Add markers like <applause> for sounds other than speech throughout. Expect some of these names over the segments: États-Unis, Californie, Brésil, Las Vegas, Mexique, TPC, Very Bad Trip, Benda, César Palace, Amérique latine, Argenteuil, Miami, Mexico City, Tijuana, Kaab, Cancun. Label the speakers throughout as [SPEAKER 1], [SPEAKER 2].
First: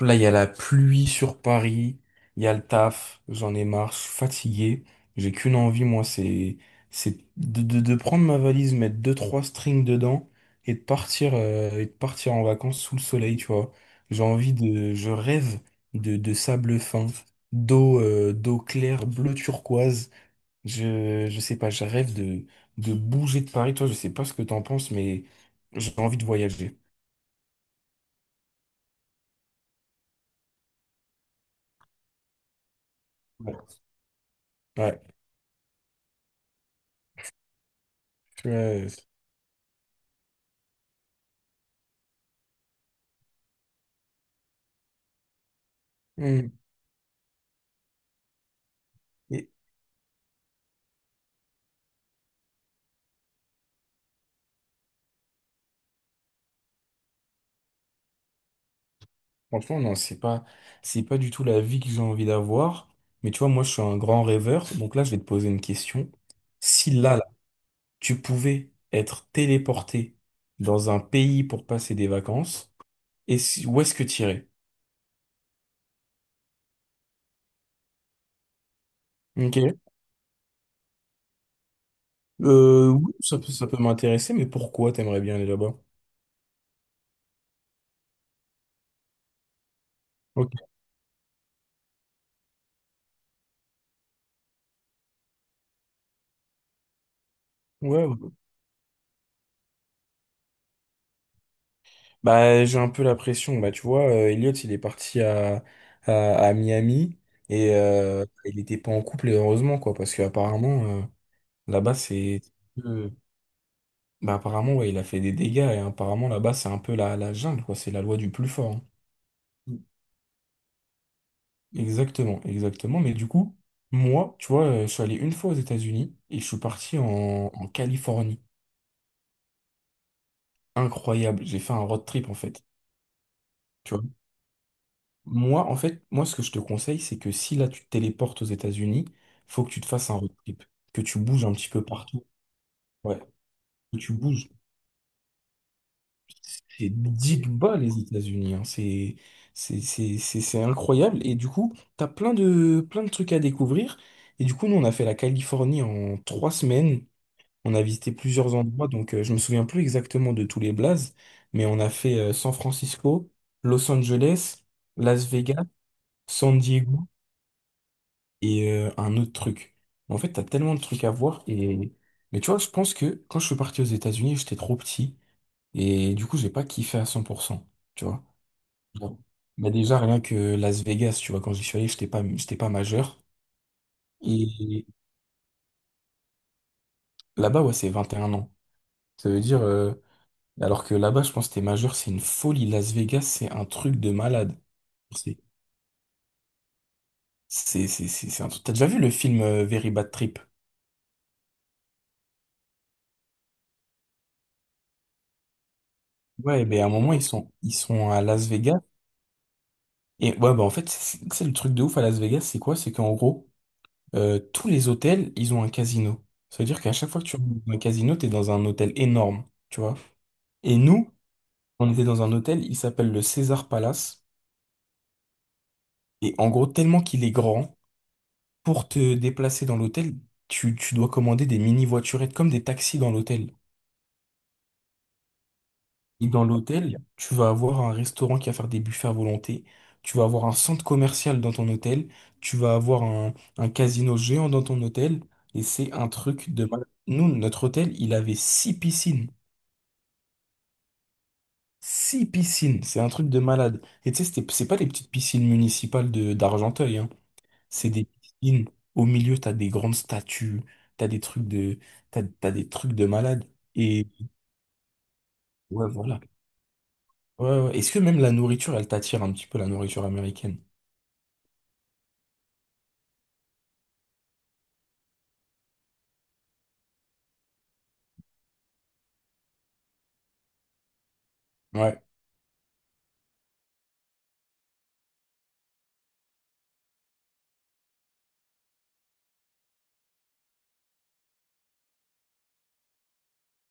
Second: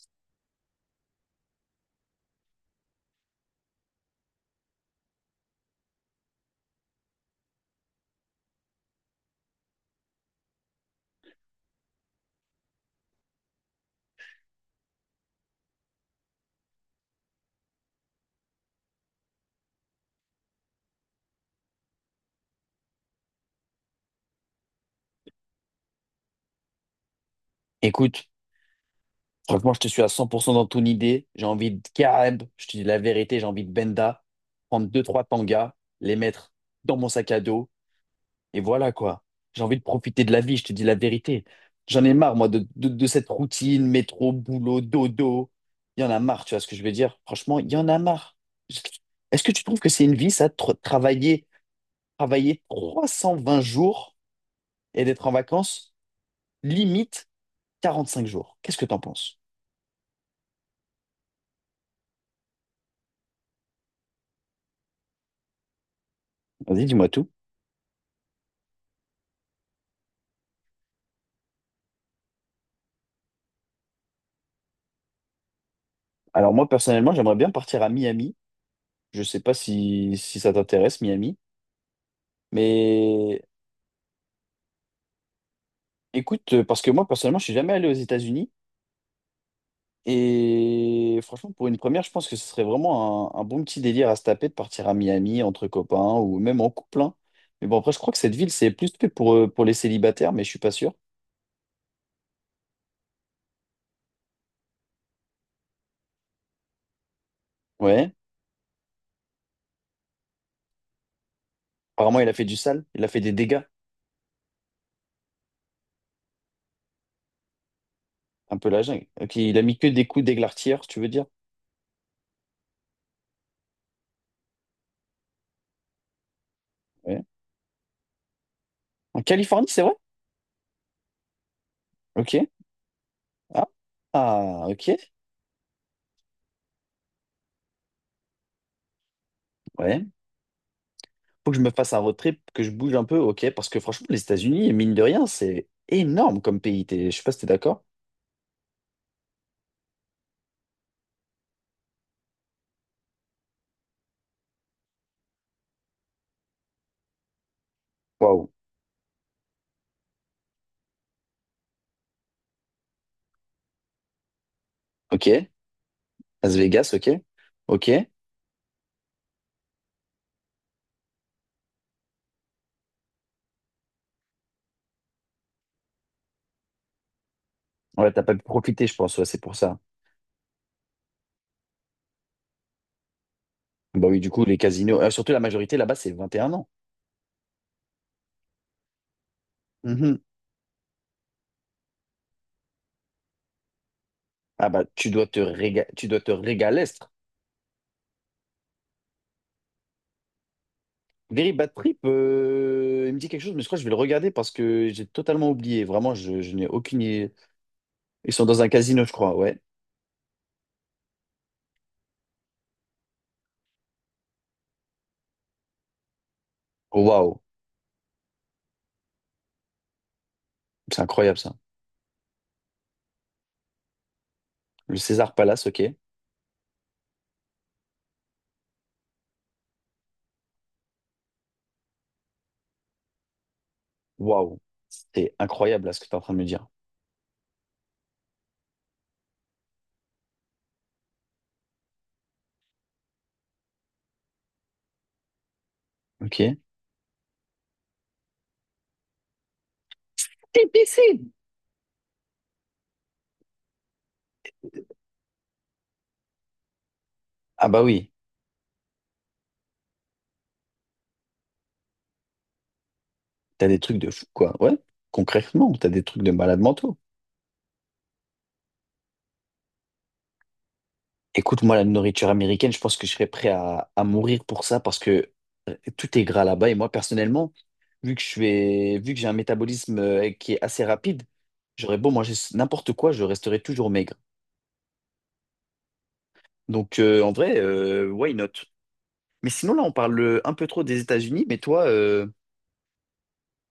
[SPEAKER 1] Là, il y a la pluie sur Paris, il y a le taf, j'en ai marre, je suis fatigué. J'ai qu'une envie, moi, c'est de prendre ma valise, mettre deux, trois strings dedans et de partir en vacances sous le soleil, tu vois. J'ai envie de, je rêve de sable fin, d'eau d'eau claire, bleu turquoise. Je sais pas, je rêve de bouger de Paris. Toi, je sais pas ce que t'en penses, mais j'ai envie de voyager.
[SPEAKER 2] Écoute, franchement, je te suis à 100% dans ton idée. J'ai envie de Kaab, je te dis la vérité, j'ai envie de
[SPEAKER 1] Ouais.
[SPEAKER 2] Benda, prendre deux,
[SPEAKER 1] Ouais.
[SPEAKER 2] trois tangas, les mettre dans mon sac à dos,
[SPEAKER 1] Tu
[SPEAKER 2] et voilà
[SPEAKER 1] vois.
[SPEAKER 2] quoi. J'ai envie de profiter de la vie, je te dis la vérité. J'en ai marre, moi, de cette routine, métro, boulot, dodo. Il y en a marre,
[SPEAKER 1] euh,
[SPEAKER 2] tu vois ce que je veux dire? Franchement, il y en a marre. Est-ce
[SPEAKER 1] hmm.
[SPEAKER 2] que tu trouves que c'est une vie, ça, de travailler, travailler 320 jours et d'être en vacances, limite 45 jours? Qu'est-ce que t'en penses?
[SPEAKER 1] Franchement, non, c'est pas du tout la vie que j'ai envie d'avoir. Mais tu vois, moi, je suis un grand rêveur. Donc là, je vais te poser une question.
[SPEAKER 2] Vas-y,
[SPEAKER 1] Si
[SPEAKER 2] dis-moi tout.
[SPEAKER 1] ouais, tu pouvais être téléporté dans un pays pour passer des vacances, où est-ce que tu irais?
[SPEAKER 2] Alors moi personnellement, j'aimerais bien partir à Miami. Je sais pas
[SPEAKER 1] Ok.
[SPEAKER 2] si, si ça t'intéresse, Miami.
[SPEAKER 1] Oui,
[SPEAKER 2] Mais
[SPEAKER 1] ça peut m'intéresser, mais pourquoi t'aimerais bien aller là-bas?
[SPEAKER 2] écoute, parce que moi personnellement, je suis jamais allé aux États-Unis.
[SPEAKER 1] Ok.
[SPEAKER 2] Et franchement, pour une première, je pense que ce serait vraiment un bon petit délire à se taper de partir à Miami entre copains ou même en couple, hein. Mais bon, après, je
[SPEAKER 1] Ouais,
[SPEAKER 2] crois
[SPEAKER 1] ouais.
[SPEAKER 2] que cette ville, c'est plus fait pour les célibataires, mais je suis pas sûr.
[SPEAKER 1] Bah, j'ai un peu la pression. Bah, tu vois, Elliot, il est parti à, à Miami et
[SPEAKER 2] Ouais.
[SPEAKER 1] il était pas en couple, heureusement, quoi, parce que apparemment. Là-bas,
[SPEAKER 2] Apparemment, il a
[SPEAKER 1] c'est...
[SPEAKER 2] fait du sale, il a
[SPEAKER 1] Euh,
[SPEAKER 2] fait des dégâts.
[SPEAKER 1] bah, apparemment, ouais, il a fait des dégâts et apparemment, là-bas, c'est un peu la jungle, quoi. C'est la loi du plus
[SPEAKER 2] Un peu
[SPEAKER 1] fort,
[SPEAKER 2] la
[SPEAKER 1] hein.
[SPEAKER 2] jungle. Ok, il a mis que des coups d'églartière, tu veux dire?
[SPEAKER 1] Exactement, exactement. Mais du coup, moi, tu vois, je suis allé une fois aux États-Unis et je suis parti
[SPEAKER 2] Ouais.
[SPEAKER 1] en Californie.
[SPEAKER 2] En Californie, c'est vrai?
[SPEAKER 1] Incroyable. J'ai fait un road trip,
[SPEAKER 2] Ok.
[SPEAKER 1] en fait.
[SPEAKER 2] Ah,
[SPEAKER 1] Tu vois.
[SPEAKER 2] ah, ok.
[SPEAKER 1] Moi, en fait, moi, ce que je te conseille, c'est que si là, tu te téléportes aux États-Unis, faut que tu te
[SPEAKER 2] Ouais.
[SPEAKER 1] fasses un road trip. Que tu bouges
[SPEAKER 2] Faut
[SPEAKER 1] un
[SPEAKER 2] que je
[SPEAKER 1] petit
[SPEAKER 2] me
[SPEAKER 1] peu
[SPEAKER 2] fasse un road
[SPEAKER 1] partout.
[SPEAKER 2] trip, que je bouge un peu,
[SPEAKER 1] Ouais.
[SPEAKER 2] ok, parce que
[SPEAKER 1] Que
[SPEAKER 2] franchement,
[SPEAKER 1] tu
[SPEAKER 2] les
[SPEAKER 1] bouges.
[SPEAKER 2] États-Unis, mine de rien, c'est énorme comme pays.
[SPEAKER 1] Et
[SPEAKER 2] Je sais pas si t'es
[SPEAKER 1] dites bas
[SPEAKER 2] d'accord.
[SPEAKER 1] les États-Unis, hein. C'est incroyable. Et du coup, t'as plein de trucs à découvrir. Et du coup, nous, on a fait la Californie en 3 semaines. On a visité
[SPEAKER 2] Waouh,
[SPEAKER 1] plusieurs endroits, donc je me souviens plus exactement de tous les blazes, mais on a fait San Francisco, Los Angeles, Las
[SPEAKER 2] ok.
[SPEAKER 1] Vegas,
[SPEAKER 2] Las
[SPEAKER 1] San
[SPEAKER 2] Vegas,
[SPEAKER 1] Diego
[SPEAKER 2] ok. Ok.
[SPEAKER 1] et un autre truc. En fait, t'as tellement de trucs à voir. Et... Mais tu vois, je pense que quand je suis parti aux États-Unis, j'étais trop petit. Et du coup, j'ai pas kiffé à 100%. Tu
[SPEAKER 2] Ouais, t'as
[SPEAKER 1] vois.
[SPEAKER 2] pas pu profiter, je pense,
[SPEAKER 1] Bon.
[SPEAKER 2] ouais, c'est pour
[SPEAKER 1] Bah
[SPEAKER 2] ça.
[SPEAKER 1] déjà, rien que Las Vegas, tu vois, quand j'y suis allé, j'étais pas majeur.
[SPEAKER 2] Bah oui, du coup, les
[SPEAKER 1] Et
[SPEAKER 2] casinos, surtout la majorité là-bas, c'est 21 ans.
[SPEAKER 1] là-bas, ouais, c'est 21 ans. Ça veut dire,
[SPEAKER 2] Mhm.
[SPEAKER 1] alors que là-bas, je pense que t'es majeur, c'est une folie. Las Vegas, c'est un truc de malade.
[SPEAKER 2] Ah bah,
[SPEAKER 1] C'est,
[SPEAKER 2] tu dois te régaler.
[SPEAKER 1] c'est un truc. T'as déjà vu le film Very Bad Trip?
[SPEAKER 2] Very Bad Trip, il me dit quelque chose, mais je crois que je vais le regarder parce que j'ai totalement oublié. Vraiment, je
[SPEAKER 1] Ouais,
[SPEAKER 2] n'ai
[SPEAKER 1] ben à un
[SPEAKER 2] aucune
[SPEAKER 1] moment,
[SPEAKER 2] idée.
[SPEAKER 1] ils sont à
[SPEAKER 2] Ils sont
[SPEAKER 1] Las
[SPEAKER 2] dans un
[SPEAKER 1] Vegas.
[SPEAKER 2] casino, je crois, ouais.
[SPEAKER 1] Et ouais, bah en fait, c'est le truc de ouf à Las Vegas, c'est quoi? C'est qu'en gros, tous les hôtels, ils ont un casino. Ça veut dire qu'à chaque fois que
[SPEAKER 2] Waouh,
[SPEAKER 1] tu rentres dans un casino, t'es dans un hôtel énorme, tu vois. Et
[SPEAKER 2] c'est
[SPEAKER 1] nous,
[SPEAKER 2] incroyable ça.
[SPEAKER 1] on était dans un hôtel, il s'appelle le César Palace.
[SPEAKER 2] Le César Palace, ok.
[SPEAKER 1] Et en gros, tellement qu'il est grand, pour te déplacer dans l'hôtel, tu dois commander des mini-voiturettes comme des taxis dans l'hôtel.
[SPEAKER 2] Waouh, c'est incroyable là ce que tu es en
[SPEAKER 1] Et
[SPEAKER 2] train de me
[SPEAKER 1] dans
[SPEAKER 2] dire.
[SPEAKER 1] l'hôtel, tu vas avoir un restaurant qui va faire des buffets à volonté. Tu vas avoir un centre commercial dans ton hôtel. Tu vas avoir un casino géant dans ton hôtel. Et c'est un truc
[SPEAKER 2] Ok.
[SPEAKER 1] de malade. Nous, notre hôtel, il avait 6 piscines.
[SPEAKER 2] TPC.
[SPEAKER 1] 6 piscines. C'est un truc de malade. Et tu sais, c'est pas les petites piscines municipales de d'Argenteuil, hein.
[SPEAKER 2] Ah bah
[SPEAKER 1] C'est des
[SPEAKER 2] oui,
[SPEAKER 1] piscines. Au milieu, t'as des grandes statues. T'as des trucs de, t'as des trucs de malade.
[SPEAKER 2] t'as des trucs
[SPEAKER 1] Et
[SPEAKER 2] de fou, quoi. Ouais, concrètement, t'as
[SPEAKER 1] ouais,
[SPEAKER 2] des
[SPEAKER 1] voilà.
[SPEAKER 2] trucs de malade mentaux.
[SPEAKER 1] Ouais, ouais, ouais. Est-ce que même la nourriture, elle t'attire un petit peu, la nourriture américaine?
[SPEAKER 2] Écoute, moi, la nourriture américaine, je pense que je serais prêt à mourir pour ça parce que tout est gras là-bas. Et moi, personnellement, vu que j'ai un métabolisme qui est assez rapide, j'aurais
[SPEAKER 1] Ouais.
[SPEAKER 2] beau manger n'importe quoi, je resterais toujours maigre. Donc, en vrai, why not? Mais sinon, là, on parle un peu trop des États-Unis. Mais toi,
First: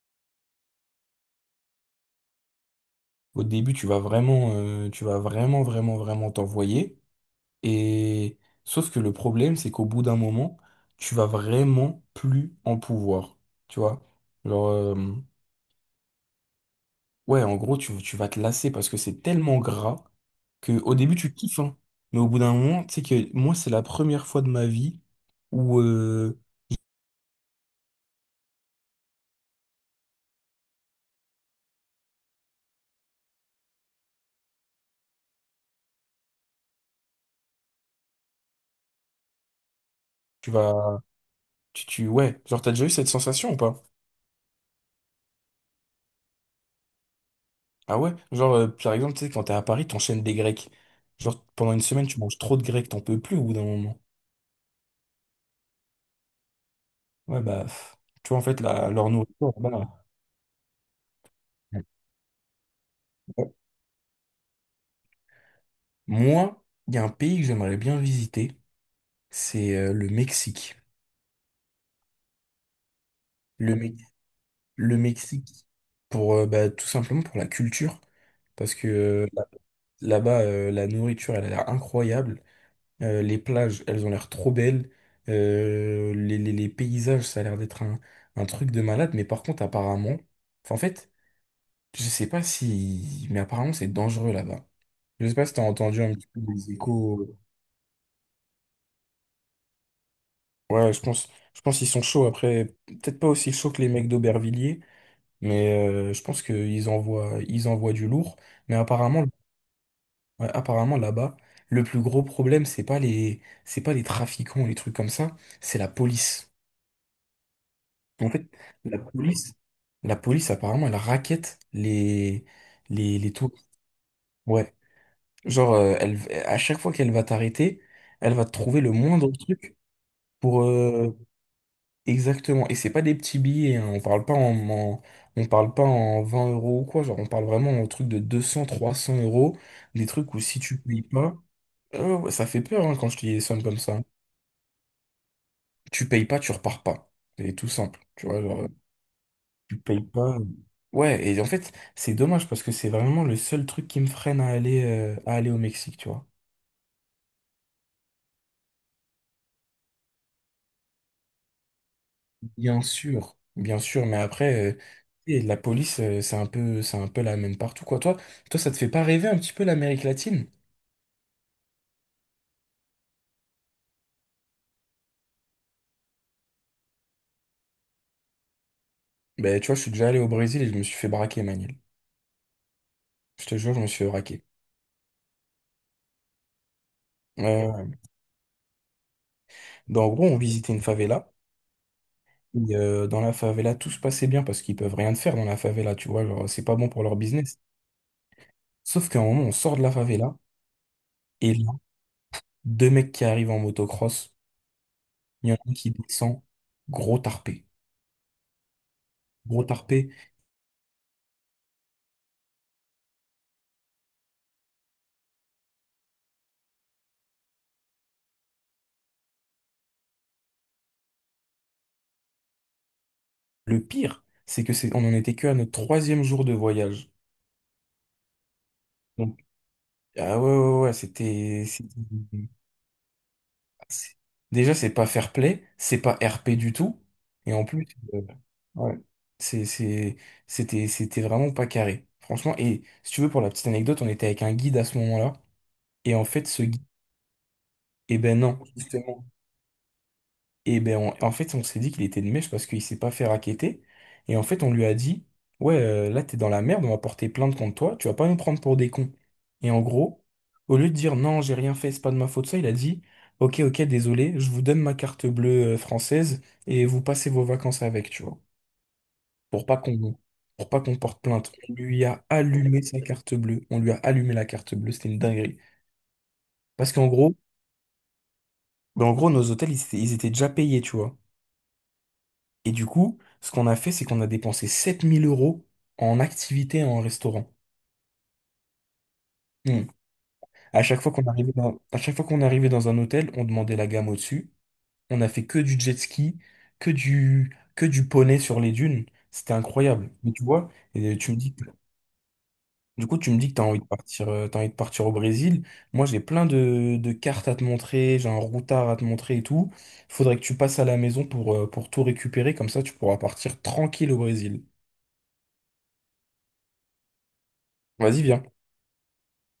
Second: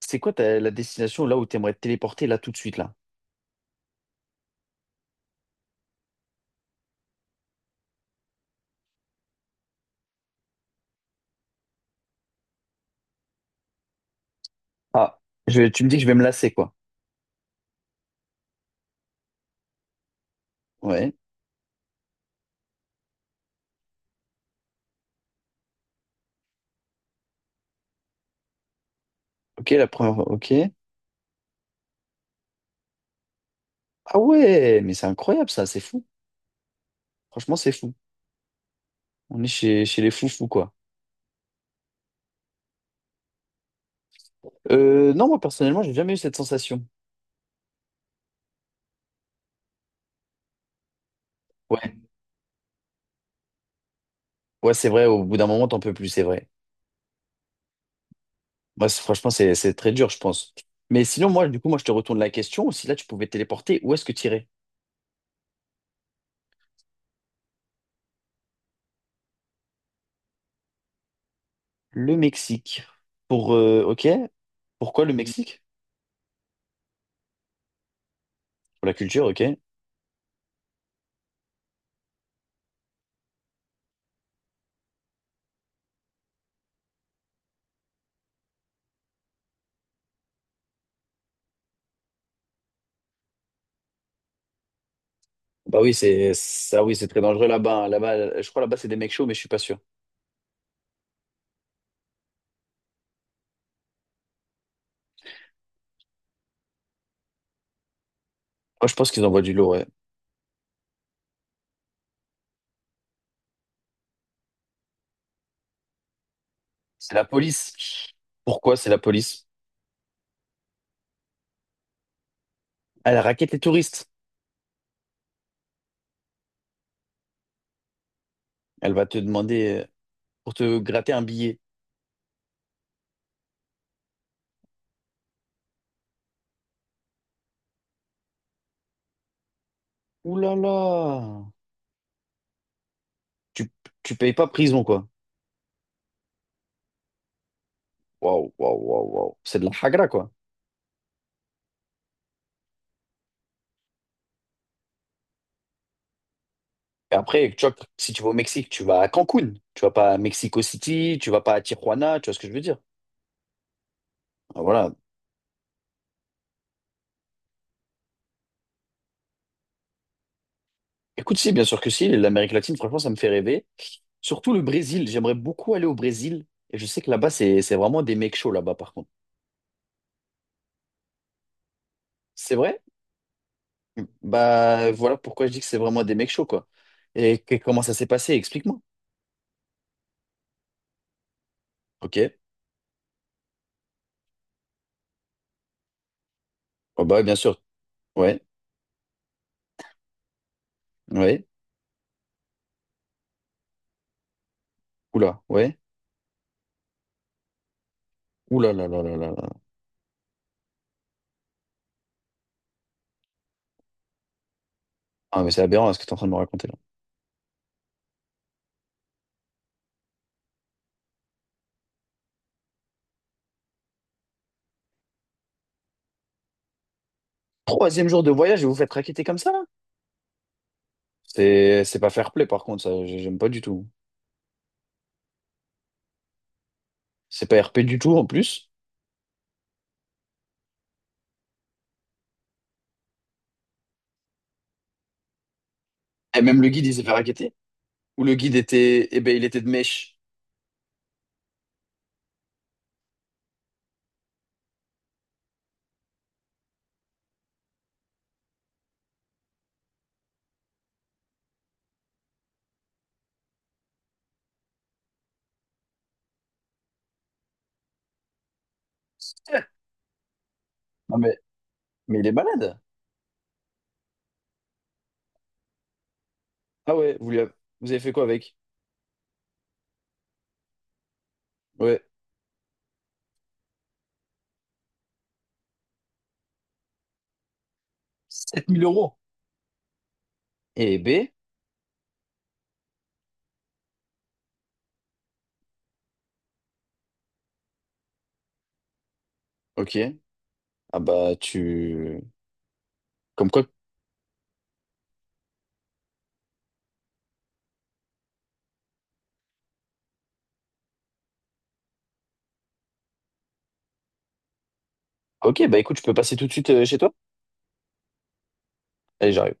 [SPEAKER 2] c'est quoi la destination là où tu aimerais te téléporter là tout de suite là?
[SPEAKER 1] Au début, tu vas vraiment, vraiment, vraiment t'envoyer. Et sauf que le problème, c'est qu'au bout d'un moment, tu vas vraiment plus en pouvoir. Tu vois? Genre, euh.
[SPEAKER 2] Ah, tu me dis que je vais me lasser, quoi.
[SPEAKER 1] Ouais, en gros, tu vas te lasser parce que c'est tellement gras que au
[SPEAKER 2] Ouais.
[SPEAKER 1] début, tu kiffes, hein. Mais au bout d'un moment, tu sais que moi, c'est la première fois de ma vie où
[SPEAKER 2] Ok, la première. Ok. Ah ouais, mais c'est incroyable ça, c'est fou. Franchement, c'est fou. On est chez les fous-fous,
[SPEAKER 1] tu
[SPEAKER 2] quoi.
[SPEAKER 1] vas... ouais, genre, t'as déjà eu cette sensation ou pas?
[SPEAKER 2] Non, moi, personnellement, j'ai jamais eu cette sensation.
[SPEAKER 1] Ah ouais? Genre, par exemple, tu sais, quand t'es à Paris, t'enchaînes des grecs. Genre, pendant une
[SPEAKER 2] Ouais,
[SPEAKER 1] semaine, tu manges trop de grecs, t'en peux plus au bout d'un moment.
[SPEAKER 2] ouais, c'est vrai, au bout d'un moment, t'en peux plus, c'est vrai.
[SPEAKER 1] Ouais, bah, pff. Tu vois, en fait,
[SPEAKER 2] Moi,
[SPEAKER 1] leur
[SPEAKER 2] franchement,
[SPEAKER 1] nourriture,
[SPEAKER 2] c'est
[SPEAKER 1] voilà.
[SPEAKER 2] très dur, je pense. Mais sinon, moi, du coup, moi, je te retourne la question. Si là, tu pouvais te téléporter, où est-ce que tu irais?
[SPEAKER 1] Moi, il y a un pays que j'aimerais bien visiter, c'est le Mexique.
[SPEAKER 2] Le Mexique. Pour,
[SPEAKER 1] Le, Me-
[SPEAKER 2] ok.
[SPEAKER 1] le
[SPEAKER 2] Pourquoi le Mexique?
[SPEAKER 1] Mexique pour bah, tout simplement pour la culture parce
[SPEAKER 2] Pour
[SPEAKER 1] que
[SPEAKER 2] la culture, ok.
[SPEAKER 1] là-bas la nourriture elle a l'air incroyable. Les plages elles ont l'air trop belles. Les paysages ça a l'air d'être un truc de malade mais par contre apparemment, enfin, en fait, je sais pas si mais apparemment c'est dangereux là-bas. Je sais pas si t'as
[SPEAKER 2] Bah oui,
[SPEAKER 1] entendu un petit
[SPEAKER 2] c'est
[SPEAKER 1] peu des
[SPEAKER 2] ça, oui, c'est très
[SPEAKER 1] échos.
[SPEAKER 2] dangereux là-bas, hein. Là-bas, je crois là-bas, c'est des mecs chauds, mais je suis pas sûr.
[SPEAKER 1] Ouais je pense, je pense qu'ils sont chauds après peut-être pas aussi chauds que les mecs d'Aubervilliers mais je pense qu'ils envoient, ils envoient du lourd mais
[SPEAKER 2] Moi, je pense qu'ils
[SPEAKER 1] apparemment.
[SPEAKER 2] envoient du lourd, ouais.
[SPEAKER 1] Ouais, apparemment là-bas, le plus gros problème, c'est pas les trafiquants ou les trucs comme ça, c'est la police.
[SPEAKER 2] C'est la police.
[SPEAKER 1] En fait,
[SPEAKER 2] Pourquoi c'est la
[SPEAKER 1] la
[SPEAKER 2] police?
[SPEAKER 1] police, la police apparemment, elle raquette
[SPEAKER 2] Elle
[SPEAKER 1] les
[SPEAKER 2] raquette les
[SPEAKER 1] touristes.
[SPEAKER 2] touristes.
[SPEAKER 1] Ouais. Genre, à chaque fois qu'elle va t'arrêter, elle va te trouver le
[SPEAKER 2] Elle va te
[SPEAKER 1] moindre truc
[SPEAKER 2] demander pour
[SPEAKER 1] pour,
[SPEAKER 2] te gratter un billet.
[SPEAKER 1] exactement. Et c'est pas des petits billets, hein. On parle pas en 20 euros ou quoi. Genre, on parle vraiment en truc de 200 300 euros. Des trucs
[SPEAKER 2] Ouh
[SPEAKER 1] où
[SPEAKER 2] là
[SPEAKER 1] si tu payes pas,
[SPEAKER 2] là!
[SPEAKER 1] ouais, ça fait peur, hein, quand je te dis des sommes
[SPEAKER 2] Tu,
[SPEAKER 1] comme ça.
[SPEAKER 2] tu payes pas prison, quoi.
[SPEAKER 1] Tu payes pas, tu repars pas. C'est tout simple. Tu vois,
[SPEAKER 2] Waouh,
[SPEAKER 1] genre,
[SPEAKER 2] waouh, waouh, waouh. C'est de la
[SPEAKER 1] tu payes
[SPEAKER 2] hagra, quoi.
[SPEAKER 1] pas. Ouais, et en fait, c'est dommage parce que c'est vraiment le seul truc qui me freine à aller au Mexique, tu vois.
[SPEAKER 2] Et après, tu vois, si tu vas au Mexique, tu vas à Cancun. Tu vas pas à Mexico City, tu vas pas à Tijuana, tu vois ce que je veux dire?
[SPEAKER 1] Bien sûr, mais
[SPEAKER 2] Ah,
[SPEAKER 1] après,
[SPEAKER 2] voilà.
[SPEAKER 1] et la police, c'est un peu la même partout, quoi. Toi, ça te fait pas rêver un petit peu l'Amérique latine?
[SPEAKER 2] Écoute, si, bien sûr que si. L'Amérique latine, franchement, ça me fait rêver. Surtout le Brésil. J'aimerais beaucoup aller au Brésil. Et je sais que là-bas, c'est vraiment des mecs chauds, là-bas, par contre.
[SPEAKER 1] Ben, tu vois, je suis déjà allé au Brésil et je me suis fait braquer, Manil.
[SPEAKER 2] C'est vrai?
[SPEAKER 1] Je te jure, je me suis fait braquer.
[SPEAKER 2] Bah voilà pourquoi je dis que c'est vraiment des mecs chauds, quoi. Comment
[SPEAKER 1] Euh,
[SPEAKER 2] ça s'est passé? Explique-moi.
[SPEAKER 1] donc, en gros, on visitait une favela.
[SPEAKER 2] Ok.
[SPEAKER 1] Et, dans la favela, tout se passait bien parce qu'ils peuvent rien te faire dans la favela, tu vois. Genre, c'est pas bon pour
[SPEAKER 2] Oh
[SPEAKER 1] leur
[SPEAKER 2] bah bien
[SPEAKER 1] business.
[SPEAKER 2] sûr. Ouais.
[SPEAKER 1] Sauf qu'à un moment, on sort de la favela,
[SPEAKER 2] Ouais.
[SPEAKER 1] et là, deux mecs qui arrivent en motocross,
[SPEAKER 2] Oula.
[SPEAKER 1] il y en a un
[SPEAKER 2] Ouais.
[SPEAKER 1] qui descend, gros tarpé.
[SPEAKER 2] Oula là là là là là.
[SPEAKER 1] Gros tarpé.
[SPEAKER 2] Ah mais c'est aberrant ce que tu es en train de me raconter là.
[SPEAKER 1] Le pire, c'est que on en était que à notre troisième jour de voyage.
[SPEAKER 2] Troisième jour de voyage et vous faites raqueter comme
[SPEAKER 1] Donc,
[SPEAKER 2] ça là?
[SPEAKER 1] ah ouais, ouais, ouais,
[SPEAKER 2] C'est pas fair play par contre, ça j'aime pas du tout.
[SPEAKER 1] c'est- déjà, c'est pas fair play, c'est pas RP du tout,
[SPEAKER 2] C'est
[SPEAKER 1] et
[SPEAKER 2] pas
[SPEAKER 1] en
[SPEAKER 2] RP
[SPEAKER 1] plus,
[SPEAKER 2] du tout
[SPEAKER 1] euh,
[SPEAKER 2] en plus.
[SPEAKER 1] ouais, c'est, c'est- c'était vraiment pas carré. Franchement, et si tu veux, pour la petite anecdote, on était avec un guide à ce moment-là, et en
[SPEAKER 2] Et
[SPEAKER 1] fait,
[SPEAKER 2] même
[SPEAKER 1] ce
[SPEAKER 2] le
[SPEAKER 1] guide,
[SPEAKER 2] guide il s'est fait raqueter.
[SPEAKER 1] eh
[SPEAKER 2] Ou le
[SPEAKER 1] ben
[SPEAKER 2] guide
[SPEAKER 1] non,
[SPEAKER 2] était. Eh
[SPEAKER 1] justement.
[SPEAKER 2] ben il était de mèche.
[SPEAKER 1] Et ben en fait, on s'est dit qu'il était de mèche parce qu'il s'est pas fait racketter. Et en fait, on lui a dit, ouais, là, t'es dans la merde, on va porter plainte contre toi, tu vas pas nous prendre pour des cons. Et en gros, au lieu de dire non, j'ai rien fait, c'est pas de ma faute, ça, il a dit, ok, ok, désolé, je vous donne ma carte bleue française et vous passez vos vacances avec, tu vois, pour pas
[SPEAKER 2] <laughs>
[SPEAKER 1] qu'on pour pas qu'on
[SPEAKER 2] Non
[SPEAKER 1] porte
[SPEAKER 2] mais,
[SPEAKER 1] plainte. On lui
[SPEAKER 2] mais
[SPEAKER 1] a
[SPEAKER 2] il est malade.
[SPEAKER 1] allumé sa carte bleue, on lui a allumé la carte bleue, c'était une dinguerie. Parce
[SPEAKER 2] Ah
[SPEAKER 1] qu'en
[SPEAKER 2] ouais,
[SPEAKER 1] gros,
[SPEAKER 2] vous avez fait quoi avec?
[SPEAKER 1] ben en gros, nos hôtels, ils étaient déjà payés, tu vois.
[SPEAKER 2] Ouais.
[SPEAKER 1] Et du coup, ce qu'on a fait, c'est qu'on a dépensé 7 000 euros en activité et en restaurant.
[SPEAKER 2] Sept mille euros.
[SPEAKER 1] Hmm.
[SPEAKER 2] Eh B,
[SPEAKER 1] À chaque fois qu'on arrivait dans un hôtel, on demandait la gamme au-dessus. On a fait que du jet ski, que du poney sur les dunes. C'était
[SPEAKER 2] ok.
[SPEAKER 1] incroyable. Mais tu vois,
[SPEAKER 2] Ah
[SPEAKER 1] et tu
[SPEAKER 2] bah
[SPEAKER 1] me dis que-
[SPEAKER 2] tu...
[SPEAKER 1] du coup, tu me dis
[SPEAKER 2] Comme
[SPEAKER 1] que t'as
[SPEAKER 2] quoi...
[SPEAKER 1] envie de partir, t'as envie de partir au Brésil. Moi, j'ai plein de cartes à te montrer, j'ai un routard à te montrer et tout. Faudrait que tu passes à la maison pour tout récupérer. Comme ça, tu pourras partir tranquille au Brésil.
[SPEAKER 2] Ok, bah écoute, je peux passer tout de suite chez toi?
[SPEAKER 1] Vas-y, viens.
[SPEAKER 2] Allez, j'arrive.